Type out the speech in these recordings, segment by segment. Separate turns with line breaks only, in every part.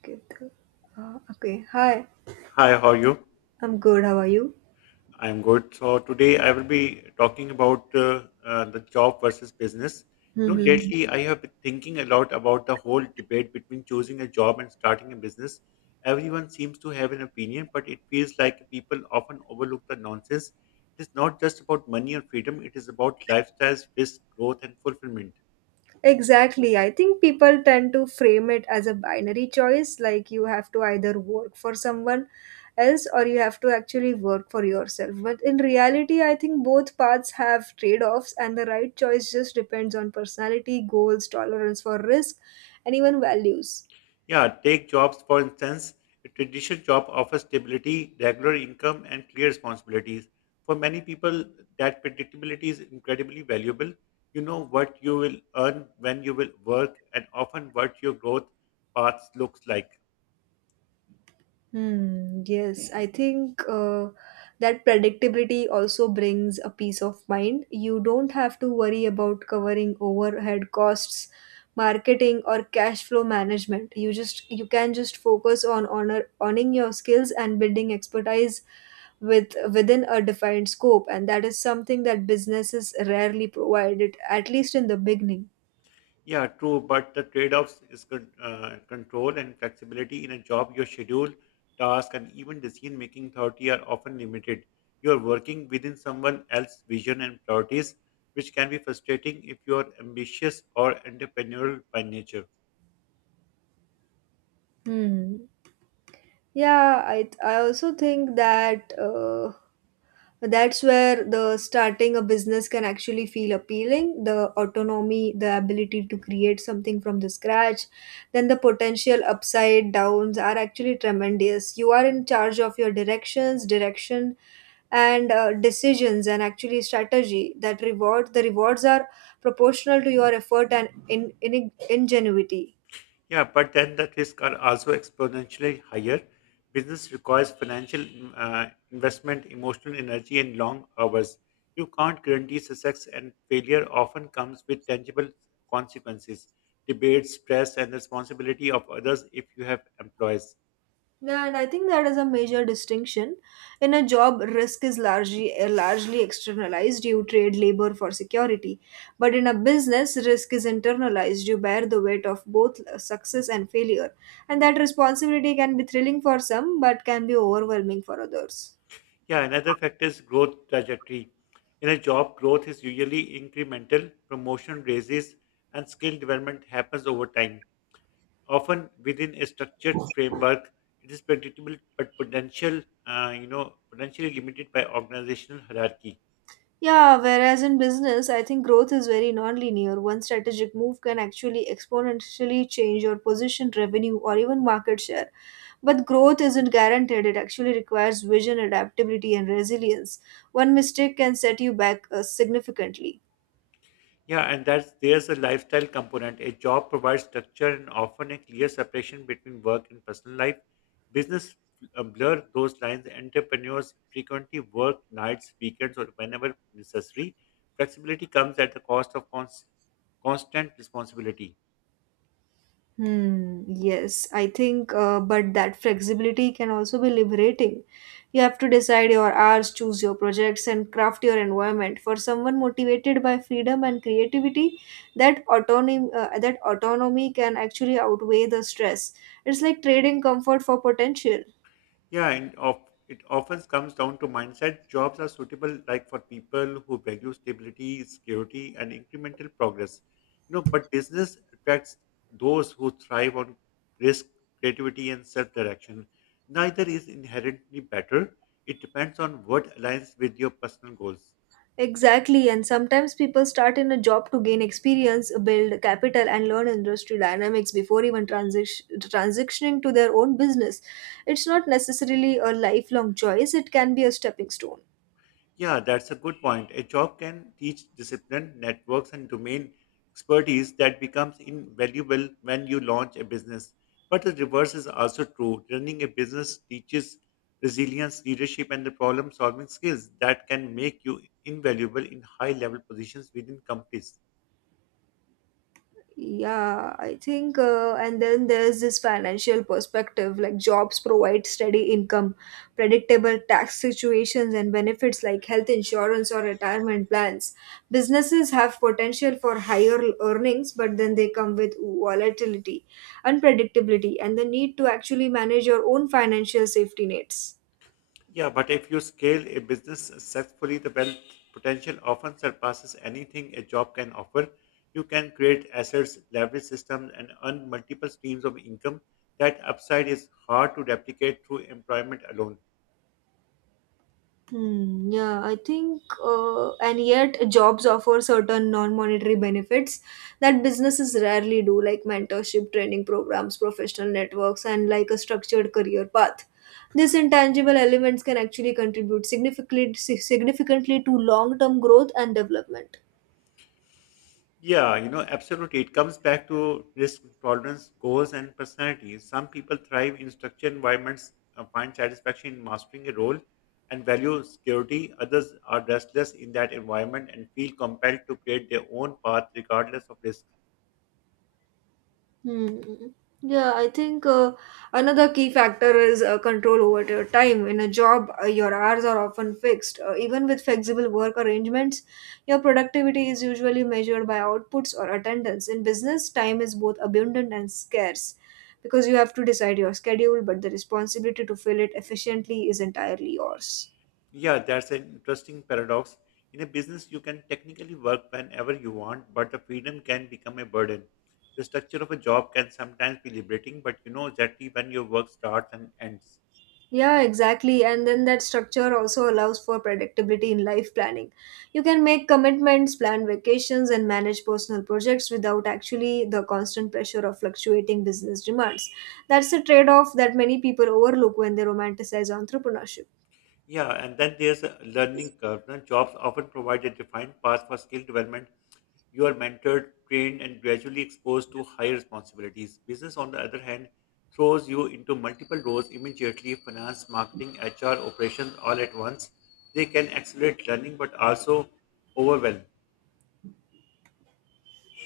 Ketu- Okay, hi.
Hi, how are you?
I'm good. How are you?
I'm good. So today I will be talking about the job versus business. You know,
hmm
lately I have been thinking a lot about the whole debate between choosing a job and starting a business. Everyone seems to have an opinion, but it feels like people often overlook the nonsense. It is not just about money or freedom, it is about lifestyles, risk, growth, and fulfillment.
Exactly. I think people tend to frame it as a binary choice, like you have to either work for someone else or you have to actually work for yourself. But in reality, I think both paths have trade offs, and the right choice just depends on personality, goals, tolerance for risk, and even values.
Yeah, take jobs for instance. A traditional job offers stability, regular income, and clear responsibilities. For many people, that predictability is incredibly valuable. You know what you will earn when you will work, and often what your growth path looks like.
Hmm, yes, I think that predictability also brings a peace of mind. You don't have to worry about covering overhead costs, marketing, or cash flow management. You can just focus on honor owning your skills and building expertise within a defined scope, and that is something that businesses rarely provide it, at least in the beginning.
Yeah, true, but the trade-offs is control and flexibility in a job. Your schedule, task, and even decision-making authority are often limited. You are working within someone else's vision and priorities, which can be frustrating if you are ambitious or entrepreneurial by nature.
Hmm. Yeah, I also think that. That's where the starting a business can actually feel appealing, the autonomy, the ability to create something from the scratch, then the potential upside downs are actually tremendous. You are in charge of your direction and decisions and actually strategy, that reward the rewards are proportional to your effort and in ingenuity.
Yeah, but then the risks are also exponentially higher. Business requires financial investment, emotional energy, and long hours. You can't guarantee success, and failure often comes with tangible consequences, debate, stress, and responsibility of others if you have employees.
Yeah, and I think that is a major distinction. In a job, risk is largely externalized. You trade labor for security, but in a business, risk is internalized. You bear the weight of both success and failure, and that responsibility can be thrilling for some, but can be overwhelming for others.
Yeah, another factor is growth trajectory. In a job, growth is usually incremental, promotion raises, and skill development happens over time often within a structured framework. It is predictable, but potential, you know, potentially limited by organizational hierarchy.
Yeah, whereas in business, I think growth is very non-linear. One strategic move can actually exponentially change your position, revenue, or even market share. But growth isn't guaranteed, it actually requires vision, adaptability, and resilience. One mistake can set you back significantly.
Yeah, and that's there's a lifestyle component. A job provides structure and often a clear separation between work and personal life. Business blur those lines. Entrepreneurs frequently work nights, weekends, or whenever necessary. Flexibility comes at the cost of constant responsibility.
Hmm, yes, I think but that flexibility can also be liberating. You have to decide your hours, choose your projects, and craft your environment. For someone motivated by freedom and creativity, that autonomy can actually outweigh the stress. It's like trading comfort for potential.
Yeah, and of, it often comes down to mindset. Jobs are suitable like for people who value stability, security, and incremental progress. You know, but business attracts those who thrive on risk, creativity, and self-direction. Neither is inherently better. It depends on what aligns with your personal goals.
Exactly, and sometimes people start in a job to gain experience, build capital, and learn industry dynamics before even transitioning to their own business. It's not necessarily a lifelong choice, it can be a stepping stone.
Yeah, that's a good point. A job can teach discipline, networks, and domain expertise that becomes invaluable when you launch a business. But the reverse is also true. Running a business teaches resilience, leadership, and the problem solving skills that can make you invaluable in high level positions within companies.
Yeah, I think and then there's this financial perspective, like jobs provide steady income, predictable tax situations, and benefits like health insurance or retirement plans. Businesses have potential for higher earnings, but then they come with volatility, unpredictability, and the need to actually manage your own financial safety nets.
Yeah, but if you scale a business successfully, the wealth potential often surpasses anything a job can offer. You can create assets, leverage systems, and earn multiple streams of income. That upside is hard to replicate through employment alone.
Hmm, yeah, I think and yet jobs offer certain non-monetary benefits that businesses rarely do, like mentorship, training programs, professional networks, and like a structured career path. These intangible elements can actually contribute significantly to long-term growth and development.
Yeah, you know, absolutely. It comes back to risk tolerance, goals, and personality. Some people thrive in structured environments, find satisfaction in mastering a role, and value security. Others are restless in that environment and feel compelled to create their own path regardless of risk.
Hmm. Yeah, I think another key factor is control over your time. In a job, your hours are often fixed. Even with flexible work arrangements, your productivity is usually measured by outputs or attendance. In business, time is both abundant and scarce because you have to decide your schedule, but the responsibility to fill it efficiently is entirely yours.
Yeah, that's an interesting paradox. In a business, you can technically work whenever you want, but the freedom can become a burden. The structure of a job can sometimes be liberating, but you know exactly when your work starts and ends.
Yeah, exactly. And then that structure also allows for predictability in life planning. You can make commitments, plan vacations, and manage personal projects without actually the constant pressure of fluctuating business demands. That's a trade off that many people overlook when they romanticize entrepreneurship.
Yeah, and then there's a learning curve. Now, jobs often provide a defined path for skill development. You are mentored, trained, and gradually exposed to higher responsibilities. Business, on the other hand, throws you into multiple roles immediately finance, marketing, HR, operations all at once. They can accelerate learning but also overwhelm.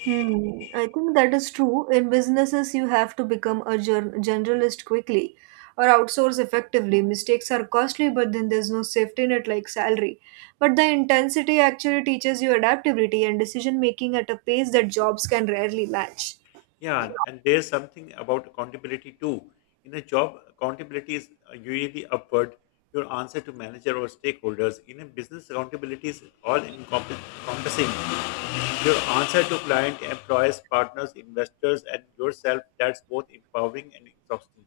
Hmm, I think that is true. In businesses, you have to become a generalist quickly or outsource effectively. Mistakes are costly, but then there's no safety net like salary. But the intensity actually teaches you adaptability and decision making at a pace that jobs can rarely match.
Yeah, and there's something about accountability too. In a job, accountability is usually upward, your answer to manager or stakeholders. In a business, accountability is encompassing. Your answer to client, employees, partners, investors, and yourself, that's both empowering and exhausting.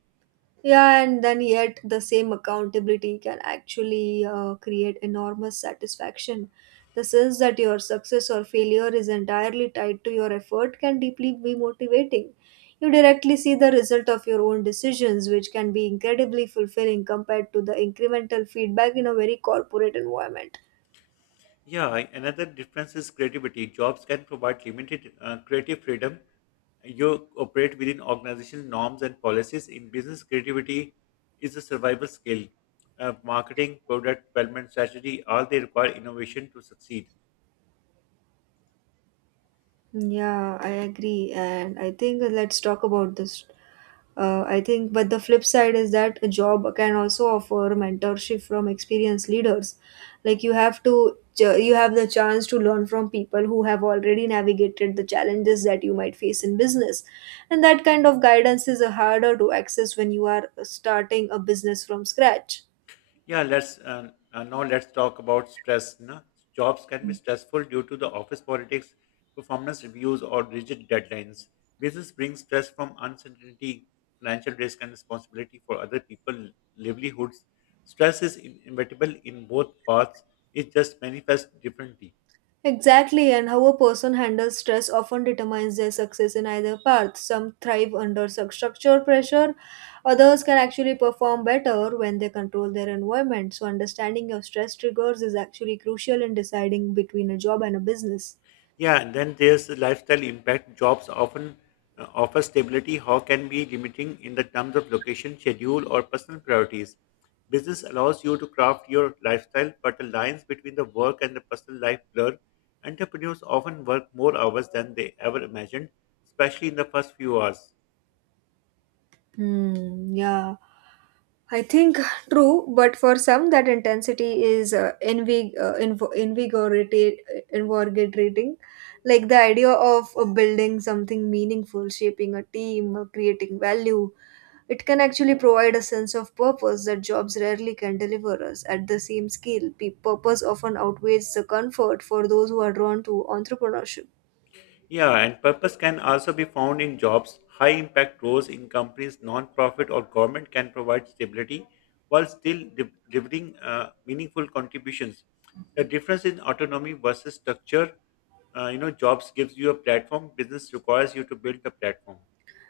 Yeah, and then yet the same accountability can actually create enormous satisfaction. The sense that your success or failure is entirely tied to your effort can deeply be motivating. You directly see the result of your own decisions, which can be incredibly fulfilling compared to the incremental feedback in a very corporate environment.
Yeah, another difference is creativity. Jobs can provide limited creative freedom. You operate within organizational norms and policies. In business, creativity is a survival skill. Marketing, product development, strategy, all they require innovation to succeed.
Yeah, I agree, and I think let's talk about this. But the flip side is that a job can also offer mentorship from experienced leaders. Like you have the chance to learn from people who have already navigated the challenges that you might face in business, and that kind of guidance is harder to access when you are starting a business from scratch.
Yeah, let's now let's talk about stress. No? Jobs can be stressful due to the office politics, performance reviews, or rigid deadlines. Business brings stress from uncertainty, financial risk, and responsibility for other people's livelihoods. Stress is inevitable in both paths; it just manifests differently.
Exactly, and how a person handles stress often determines their success in either path. Some thrive under such structure pressure, others can actually perform better when they control their environment. So, understanding your stress triggers is actually crucial in deciding between a job and a business.
Yeah, and then there's the lifestyle impact. Jobs often offer stability, how can be limiting in the terms of location, schedule, or personal priorities. Business allows you to craft your lifestyle, but the lines between the work and the personal life blur. Entrepreneurs often work more hours than they ever imagined, especially in the first few hours.
Hmm, yeah. I think true, but for some that intensity is invigorating. Like the idea of building something meaningful, shaping a team, creating value, it can actually provide a sense of purpose that jobs rarely can deliver us at the same scale. Pe- Purpose often outweighs the comfort for those who are drawn to entrepreneurship.
Yeah, and purpose can also be found in jobs. High impact roles in companies, non-profit or government can provide stability while still delivering meaningful contributions. The difference in autonomy versus structure, you know, jobs gives you a platform, business requires you to build the platform.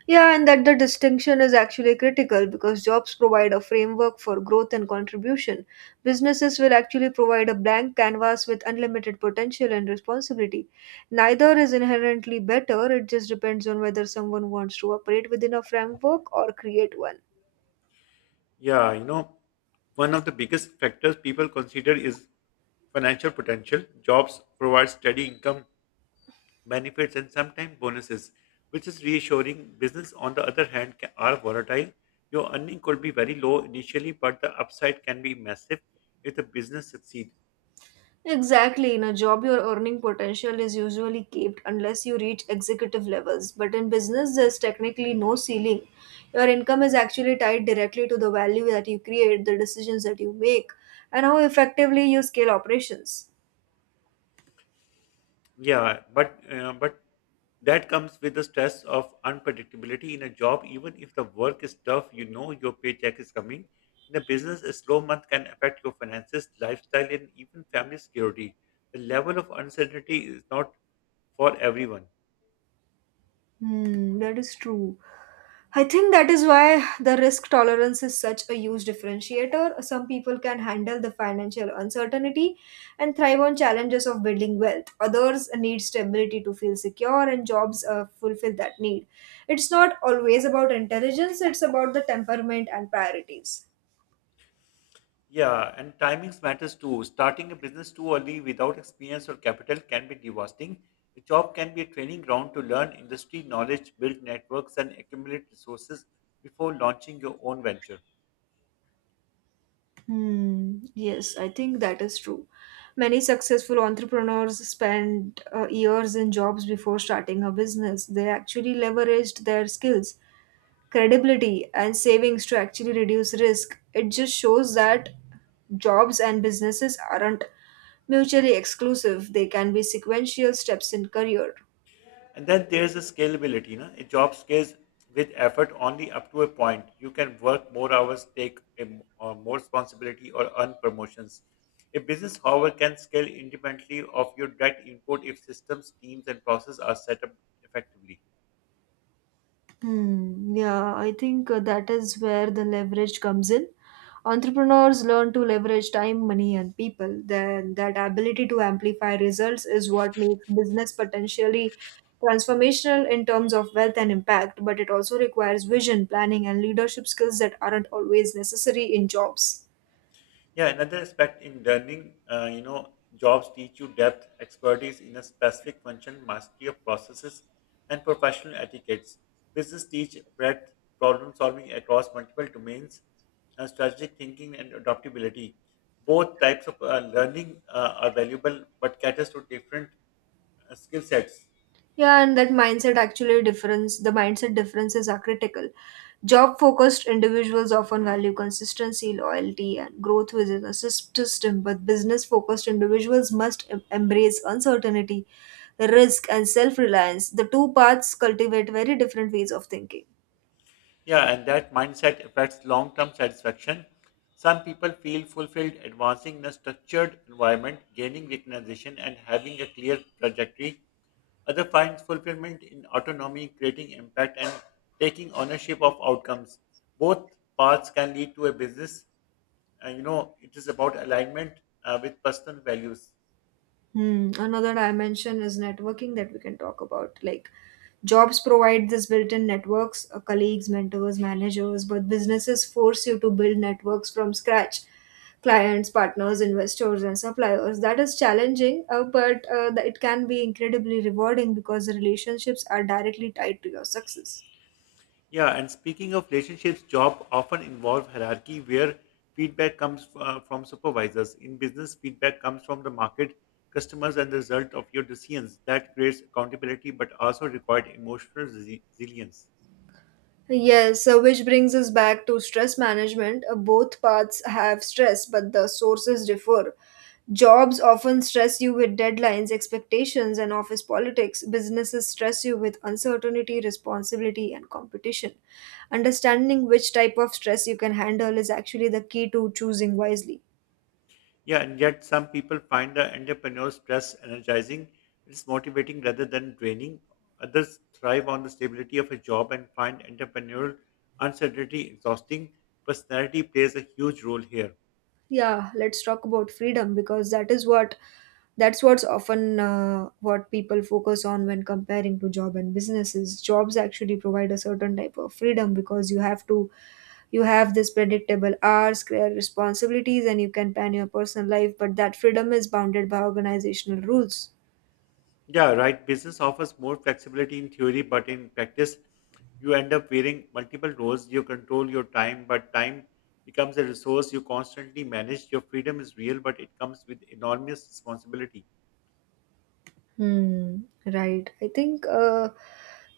Yeah, and that the distinction is actually critical because jobs provide a framework for growth and contribution. Businesses will actually provide a blank canvas with unlimited potential and responsibility. Neither is inherently better, it just depends on whether someone wants to operate within a framework or create one.
Yeah, you know, one of the biggest factors people consider is financial potential. Jobs provide steady income benefits, and sometimes bonuses, which is reassuring. Business, on the other hand, are volatile. Your earning could be very low initially, but the upside can be massive if the business succeeds.
Exactly. In a job, your earning potential is usually capped unless you reach executive levels. But in business, there's technically no ceiling. Your income is actually tied directly to the value that you create, the decisions that you make, and how effectively you scale operations.
Yeah, but that comes with the stress of unpredictability in a job. Even if the work is tough, you know your paycheck is coming. In a business, a slow month can affect your finances, lifestyle, and even family security. The level of uncertainty is not for everyone.
Hmm, that is true. I think that is why the risk tolerance is such a huge differentiator. Some people can handle the financial uncertainty and thrive on challenges of building wealth. Others need stability to feel secure, and jobs fulfill that need. It's not always about intelligence, it's about the temperament and priorities.
Yeah, and timings matters too. Starting a business too early without experience or capital can be devastating. A job can be a training ground to learn industry knowledge, build networks, and accumulate resources before launching your own venture.
Hmm, yes, I think that is true. Many successful entrepreneurs spend years in jobs before starting a business. They actually leveraged their skills, credibility, and savings to actually reduce risk. It just shows that jobs and businesses aren't mutually exclusive, they can be sequential steps in career.
And then there's a scalability. Na? A job scales with effort only up to a point. You can work more hours, take a m- or more responsibility, or earn promotions. A business, however, can scale independently of your direct input if systems, teams, and processes are set up effectively.
Hmm, yeah, I think that is where the leverage comes in. Entrepreneurs learn to leverage time, money, and people. Then that ability to amplify results is what makes business potentially transformational in terms of wealth and impact, but it also requires vision, planning, and leadership skills that aren't always necessary in jobs.
Yeah, another aspect in learning, you know, jobs teach you depth, expertise in a specific function, mastery of processes, and professional etiquettes. Business teach breadth, problem solving across multiple domains, strategic thinking, and adaptability. Both types of learning are valuable, but caters to different skill sets.
Yeah, and that mindset the mindset differences are critical. Job focused individuals often value consistency, loyalty, and growth within a system, but business focused individuals must embrace uncertainty, risk, and self reliance. The two paths cultivate very different ways of thinking.
Yeah, and that mindset affects long term satisfaction. Some people feel fulfilled advancing in a structured environment, gaining recognition, and having a clear trajectory. Others find fulfillment in autonomy, creating impact, and taking ownership of outcomes. Both paths can lead to a business. And you know, it is about alignment with personal values.
Hmm. Another dimension is networking that we can talk about. Like jobs provide this built-in networks, colleagues, mentors, managers, but businesses force you to build networks from scratch. Clients, partners, investors, and suppliers. That is challenging, but it can be incredibly rewarding because the relationships are directly tied to your success.
Yeah, and speaking of relationships, job often involve hierarchy where feedback comes from supervisors. In business, feedback comes from the market, customers, and the result of your decisions. That creates accountability, but also required emotional resilience.
Yes, so which brings us back to stress management. Both paths have stress, but the sources differ. Jobs often stress you with deadlines, expectations, and office politics. Businesses stress you with uncertainty, responsibility, and competition. Understanding which type of stress you can handle is actually the key to choosing wisely.
Yeah, and yet some people find the entrepreneurial stress energizing. It's motivating rather than draining. Others thrive on the stability of a job and find entrepreneurial uncertainty exhausting. Personality plays a huge role here.
Yeah, let's talk about freedom, because that's what people focus on when comparing to job and businesses. Jobs actually provide a certain type of freedom because you have this predictable hours, career, responsibilities, and you can plan your personal life, but that freedom is bounded by organizational rules.
Yeah, right. Business offers more flexibility in theory, but in practice, you end up wearing multiple roles. You control your time, but time becomes a resource you constantly manage. Your freedom is real, but it comes with enormous responsibility.
hmm right, I think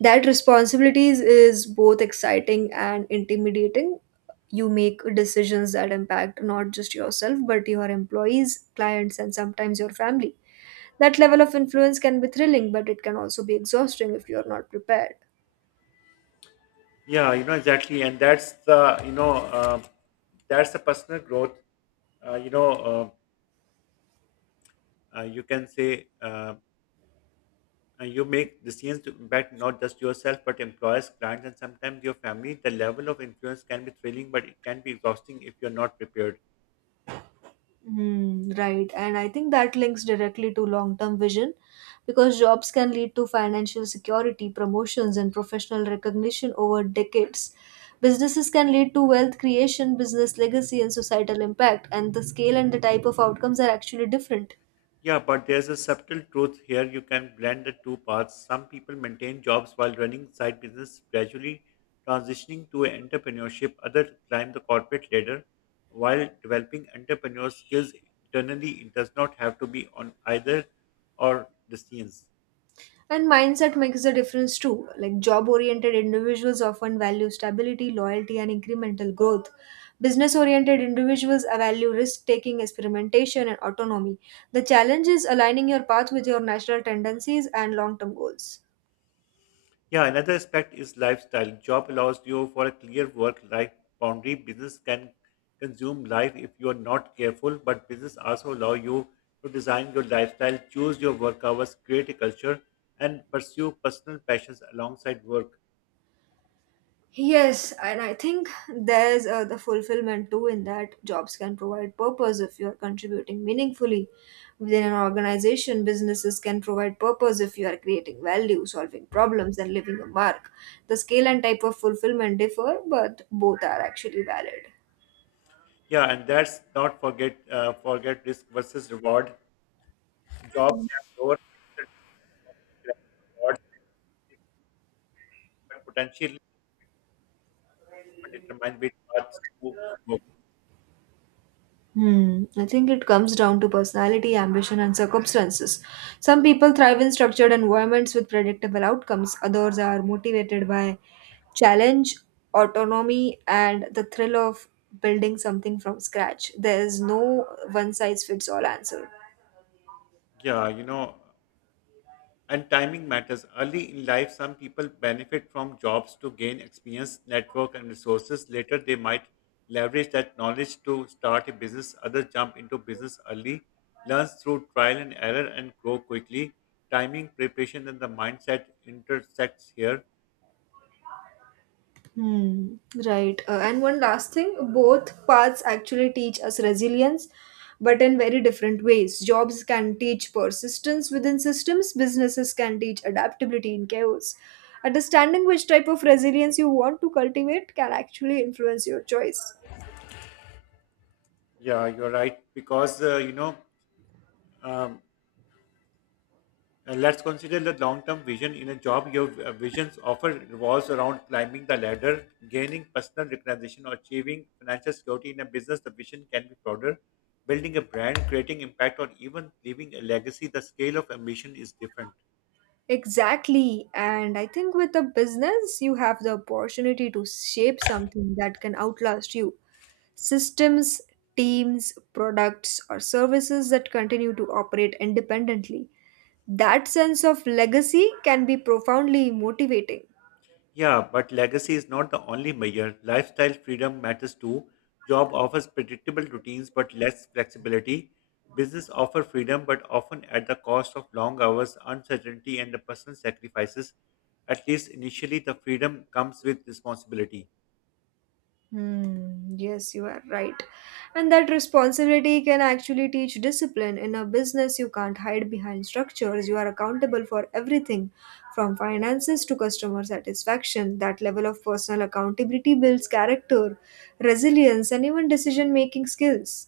that responsibilities is both exciting and intimidating. You make decisions that impact not just yourself but your employees, clients, and sometimes your family. That level of influence can be thrilling, but it can also be exhausting if you are not prepared.
Yeah, you know exactly, and that's the personal growth. You know, you can say you make decisions to impact not just yourself but employers, clients, and sometimes your family. The level of influence can be thrilling, but it can be exhausting if you're not prepared.
Hmm, right. And I think that links directly to long term vision because jobs can lead to financial security, promotions, and professional recognition over decades. Businesses can lead to wealth creation, business legacy, and societal impact, and the scale and the type of outcomes are actually different.
Yeah, but there's a subtle truth here. You can blend the two paths. Some people maintain jobs while running side business, gradually transitioning to entrepreneurship. Others climb the corporate ladder while developing entrepreneur skills internally. It does not have to be on either or destinies.
And mindset makes a difference too. Like job oriented individuals often value stability, loyalty, and incremental growth. Business oriented individuals value risk taking, experimentation, and autonomy. The challenge is aligning your path with your natural tendencies and long term goals.
Yeah, another aspect is lifestyle. Job allows you for a clear work-life boundary. Business can consume life if you are not careful, but business also allow you to design your lifestyle, choose your work hours, create a culture, and pursue personal passions alongside work.
Yes, and I think there's the fulfillment too, in that jobs can provide purpose if you're contributing meaningfully within an organization. Businesses can provide purpose if you are creating value, solving problems, and leaving a mark. The scale and type of fulfillment differ, but both are actually valid.
Yeah, and that's not forget risk versus reward. Jobs have lower rewards, but potentially determine which paths to go.
Hmm. I think it comes down to personality, ambition, and circumstances. Some people thrive in structured environments with predictable outcomes, others are motivated by challenge, autonomy, and the thrill of building something from scratch. There is no one size fits all answer.
Yeah, you know. And timing matters. Early in life, some people benefit from jobs to gain experience, network, and resources. Later, they might leverage that knowledge to start a business. Others jump into business early, learn through trial and error, and grow quickly. Timing, preparation, and the mindset intersects here.
Hmm, right. And one last thing, both paths actually teach us resilience, but in very different ways. Jobs can teach persistence within systems, businesses can teach adaptability in chaos. Understanding which type of resilience you want to cultivate can actually influence your choice.
Yeah, you're right. Because, you know, um, let's consider the long-term vision. In a job, your visions often revolves around climbing the ladder, gaining personal recognition, or achieving financial security. In a business, the vision can be broader, building a brand, creating impact, or even leaving a legacy. The scale of ambition is different.
Exactly. And I think with a business, you have the opportunity to shape something that can outlast you. Systems, teams, products, or services that continue to operate independently. That sense of legacy can be profoundly motivating.
Yeah, but legacy is not the only measure. Lifestyle freedom matters too. Job offers predictable routines but less flexibility. Business offer freedom but often at the cost of long hours, uncertainty, and the personal sacrifices. At least initially, the freedom comes with responsibility.
Hmm, yes, you are right. And that responsibility can actually teach discipline. In a business, you can't hide behind structures. You are accountable for everything from finances to customer satisfaction. That level of personal accountability builds character, resilience, and even decision making skills.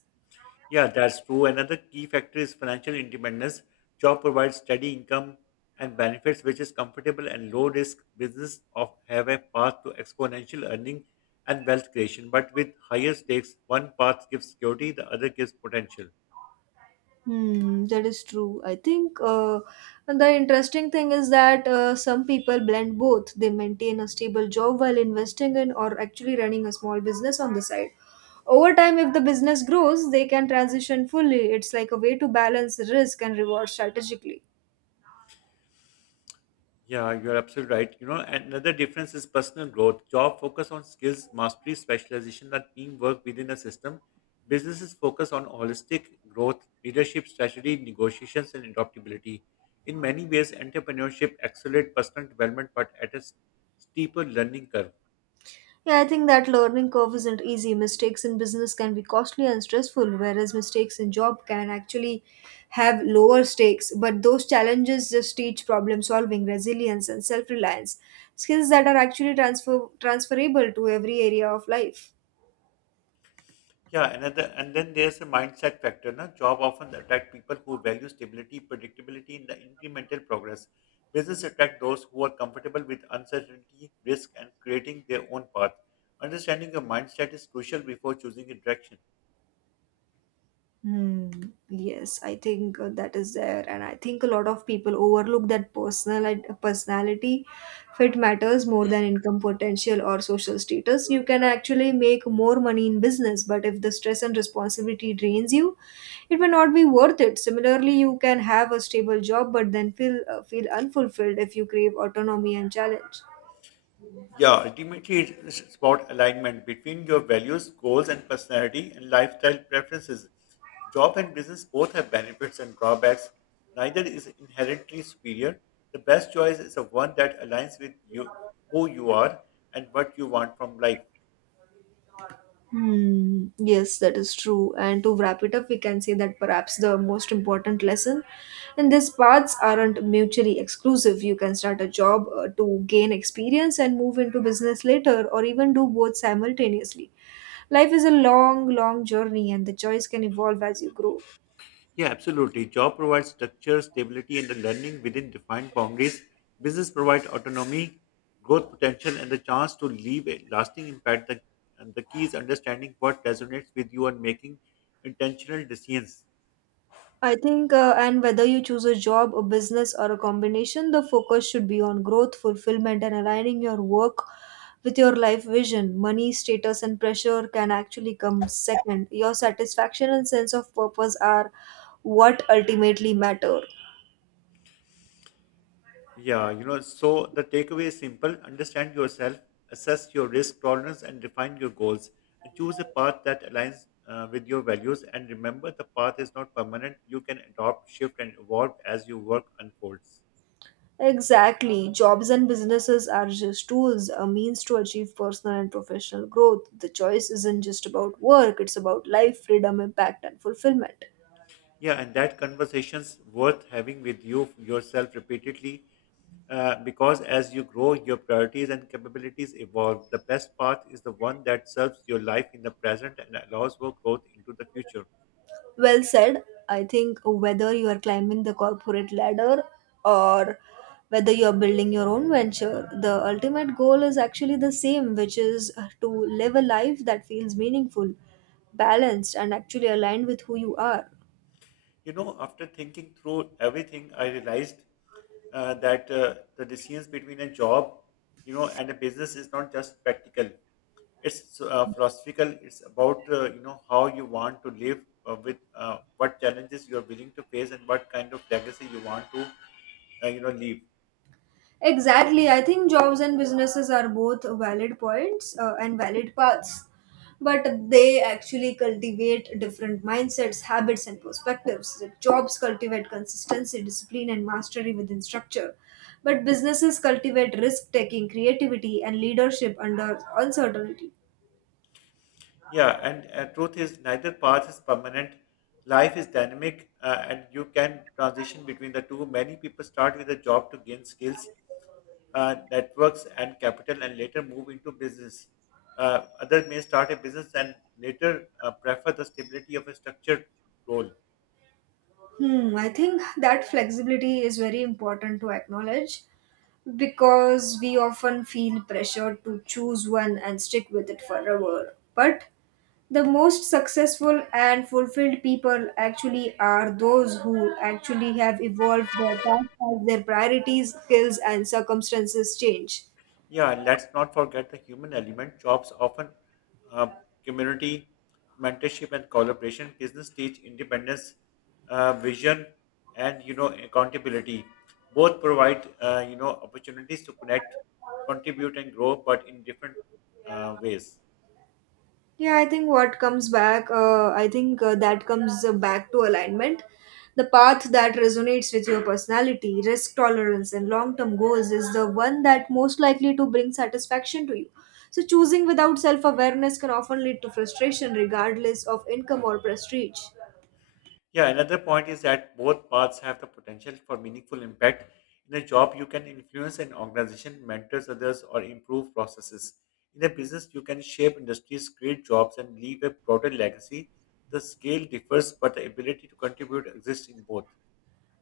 Yeah, that's true. Another key factor is financial independence. Job provides steady income and benefits, which is comfortable and low risk. Business of have a path to exponential earning and wealth creation, but with higher stakes, one path gives security, the other gives potential.
Hmm, that is true. I think the interesting thing is that some people blend both. They maintain a stable job while investing in or actually running a small business on the side. Over time, if the business grows, they can transition fully. It's like a way to balance risk and reward strategically.
Yeah, you're absolutely right. You know, another difference is personal growth. Job focus on skills, mastery, specialization, and teamwork within a system. Businesses focus on holistic growth, leadership, strategy, negotiations, and adaptability. In many ways, entrepreneurship accelerates personal development, but at a steeper learning curve.
Yeah, I think that learning curve isn't easy. Mistakes in business can be costly and stressful, whereas mistakes in job can actually have lower stakes. But those challenges just teach problem solving, resilience, and self reliance skills that are actually transferable to every area of life.
Yeah, another, and then there's a mindset factor. Na? Job often attract people who value stability, predictability, and the incremental progress. Business attract those who are comfortable with uncertainty, risk, and creating their own path. Understanding your mindset is crucial before choosing a direction.
Hmm. Yes, I think that is there, and I think a lot of people overlook that personal personality fit matters more than income potential or social status. You can actually make more money in business, but if the stress and responsibility drains you, it may not be worth it. Similarly, you can have a stable job, but then feel unfulfilled if you crave autonomy and challenge.
Yeah, ultimately, it's about alignment between your values, goals, and personality and lifestyle preferences. Job and business both have benefits and drawbacks. Neither is inherently superior. The best choice is the one that aligns with you, who you are, and what you want from life.
Hmm, yes, that is true. And to wrap it up, we can say that perhaps the most important lesson in these paths aren't mutually exclusive. You can start a job to gain experience and move into business later, or even do both simultaneously. Life is a long, long journey, and the choice can evolve as you grow.
Yeah, absolutely. Job provides structure, stability, and the learning within defined boundaries. Business provides autonomy, growth potential, and the chance to leave a lasting impact. And the key is understanding what resonates with you and making intentional decisions.
And whether you choose a job, a business, or a combination, the focus should be on growth, fulfillment, and aligning your work with your life vision. Money, status, and pressure can actually come second. Your satisfaction and sense of purpose are what ultimately matter.
Yeah, you know, so the takeaway is simple understand yourself, assess your risk tolerance, and define your goals. And choose a path that aligns with your values. And remember, the path is not permanent. You can adopt, shift, and evolve as your work unfolds.
Exactly. Jobs and businesses are just tools, a means to achieve personal and professional growth. The choice isn't just about work, it's about life, freedom, impact, and fulfillment.
Yeah, and that conversation's worth having with you yourself repeatedly because as you grow, your priorities and capabilities evolve. The best path is the one that serves your life in the present and allows for growth into the future.
Well said. I think whether you are climbing the corporate ladder or whether you're building your own venture, the ultimate goal is actually the same, which is to live a life that feels meaningful, balanced, and actually aligned with who you are.
You know, after thinking through everything, I realized that the decisions between a job, you know, and a business is not just practical. It's philosophical. It's about you know, how you want to live with what challenges you are willing to face and what kind of legacy you want to you know, leave.
Exactly. I think jobs and businesses are both valid points and valid paths, but they actually cultivate different mindsets, habits, and perspectives. The jobs cultivate consistency, discipline, and mastery within structure, but businesses cultivate risk taking, creativity, and leadership under uncertainty.
Yeah, and truth is, neither path is permanent. Life is dynamic, and you can transition between the two. Many people start with a job to gain skills, networks, and capital, and later move into business. Others may start a business and later prefer the stability of a structured role.
Hmm, I think that flexibility is very important to acknowledge because we often feel pressured to choose one and stick with it forever. But the most successful and fulfilled people actually are those who actually have evolved their past as their priorities, skills, and circumstances change.
Yeah, let's not forget the human element. Jobs often uh, community, mentorship, and collaboration. Business teach independence, vision, and you know, accountability. Both provide you know, opportunities to connect, contribute, and grow, but in different ways.
Yeah, I think what comes back, I think that comes back to alignment. The path that resonates with your personality, risk tolerance, and long term goals is the one that most likely to bring satisfaction to you. So, choosing without self awareness can often lead to frustration, regardless of income or prestige.
Yeah, another point is that both paths have the potential for meaningful impact. In a job, you can influence an organization, mentors others, or improve processes. In a business, you can shape industries, create jobs, and leave a broader legacy. The scale differs, but the ability to contribute exists in both.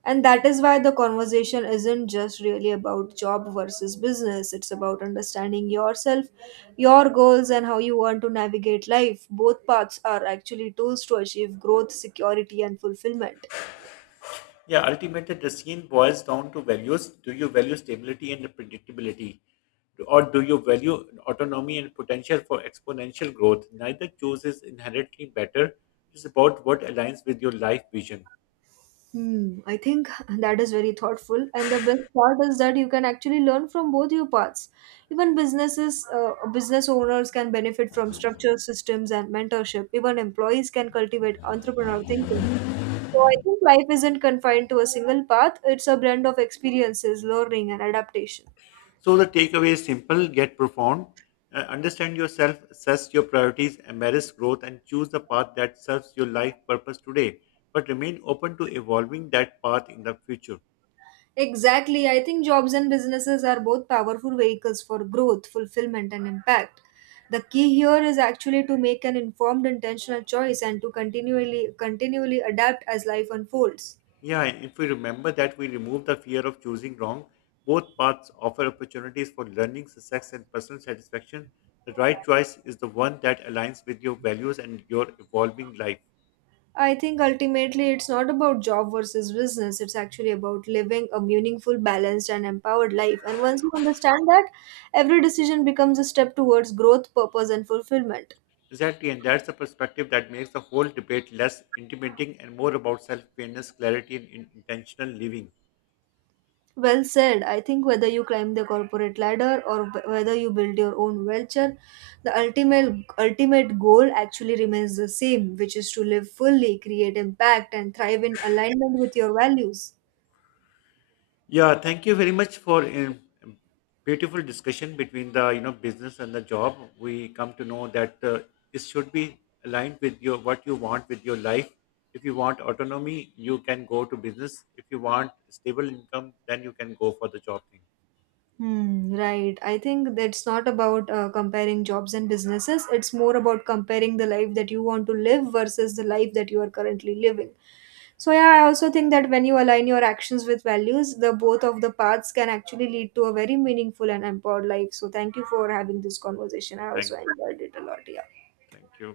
And that is why the conversation isn't just really about job versus business. It's about understanding yourself, your goals, and how you want to navigate life. Both paths are actually tools to achieve growth, security, and fulfillment.
Yeah, ultimately, the scene boils down to values. Do you value stability and predictability? Or do you value autonomy and potential for exponential growth? Neither choice is inherently better. It's about what aligns with your life vision.
Hmm, I think that is very thoughtful. And the best part is that you can actually learn from both your paths. Even business owners can benefit from structure systems and mentorship. Even employees can cultivate entrepreneurial thinking. So I think life isn't confined to a single path, it's a blend of experiences, learning, and adaptation.
So the takeaway is simple yet profound. Understand yourself, assess your priorities, embrace growth, and choose the path that serves your life purpose today, but remain open to evolving that path in the future.
Exactly. I think jobs and businesses are both powerful vehicles for growth, fulfillment, and impact. The key here is actually to make an informed, intentional choice and to continually adapt as life unfolds.
Yeah, if we remember that we remove the fear of choosing wrong, both paths offer opportunities for learning, success, and personal satisfaction. The right choice is the one that aligns with your values and your evolving life.
I think ultimately it's not about job versus business. It's actually about living a meaningful, balanced, and empowered life. And once you understand that, every decision becomes a step towards growth, purpose, and fulfillment.
Exactly, and that's the perspective that makes the whole debate less intimidating and more about self awareness, clarity, and intentional living.
Well said. I think whether you climb the corporate ladder or whether you build your own venture, the ultimate goal actually remains the same, which is to live fully, create impact, and thrive in alignment with your values.
Yeah, thank you very much for a beautiful discussion between the you know, business and the job. We come to know that it should be aligned with your what you want with your life. If you want autonomy, you can go to business. If you want stable income, then you can go for the job thing.
Hmm, right. I think that's not about comparing jobs and businesses. It's more about comparing the life that you want to live versus the life that you are currently living. So, yeah, I also think that when you align your actions with values, the both of the paths can actually lead to a very meaningful and empowered life. So, thank you for having this conversation. I also
Thank,
enjoyed it a lot. Yeah.
Thank you.